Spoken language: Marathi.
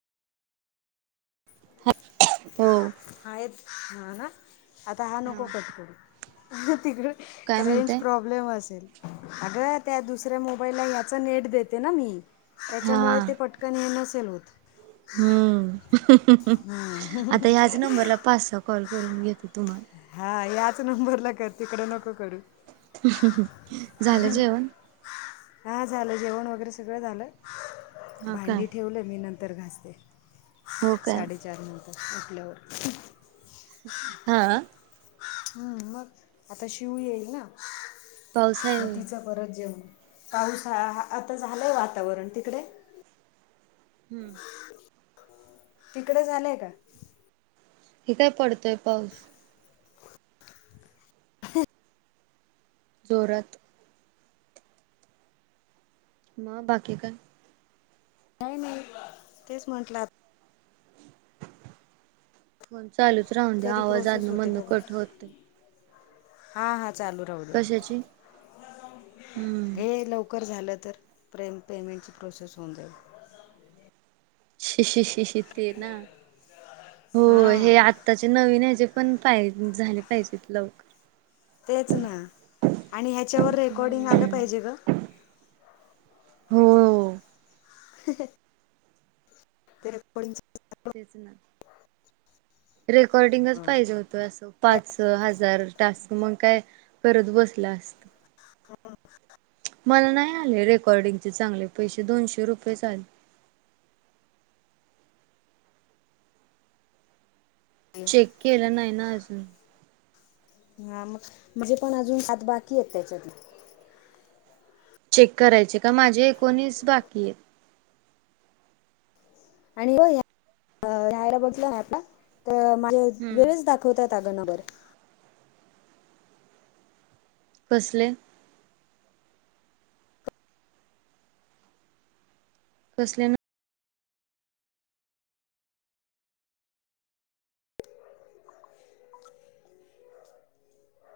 हो हायेत ह ना. आता हा नको कट करू तिकडे काय रेंज म्हणताय? प्रॉब्लेम अग त्या दुसऱ्या मोबाईल ला याचा नेट देते ना मी. हा त्याच्यामुळे ते पटकन हे नसेल होत. हम्म आता हम्म ह्याच नंबरला पाच, सहा कॉल करून घेते तुम्हाला. हा याच नंबरला कर तिकड नको करू. झालं जेवण. हा झालं जेवण वगैरे सगळं झालं हा काय भांडी ठेवलं मी नंतर तर घासते हो काय साडेचार नंतर उठल्यावर. हा. हम्म मग आता शिव येईल ना पाऊस आहे मग होय तिचं परत जेवण पाऊस आता झालं आहे वातावरण तिकडे. हम्म. तिकडे झालंय का. हे काय पडतोय पाऊस. जोरात मग बाकी काय. नाही नाही तेच म्हंटलं आ फोन चालूच राहून दे्या आवाज अधनं मधनं कट होत. हा हा चालू राहू दे कशाची हम्म हे लव कर झालं तर पे पेमेंटची प्रोसेस होऊन जाईल. शि श शि श ते ना, हो हां हे आ. आताचे नवीन ह्याचे पण टायमिंग झाले पाहिजेत लव तेच ना आणि ह्याच्यावर रेकॉर्डिंग आलं हम्म पाहिजे ग. हो. ह [unintelligible] तेच ना. रेकॉर्डिंगच पाहिजे होतं असं पाच हजार. टास्क मग काय करत बसलो असतो. [unintelligible] मला नाही आले रेकॉर्डिंगचे चांगले पैसे दोनशे रुपयेच आले. चेक केल नाही ना अजून. हा मग म्हणजे अजून आात बाकी आहेत त्याच्यातले. चेक करायचे का? माझे एकोणीस बाकी आहेत. आणि हम्म [unintelligible] दाखवतात अग नंबर. कसले? कसले नंबर?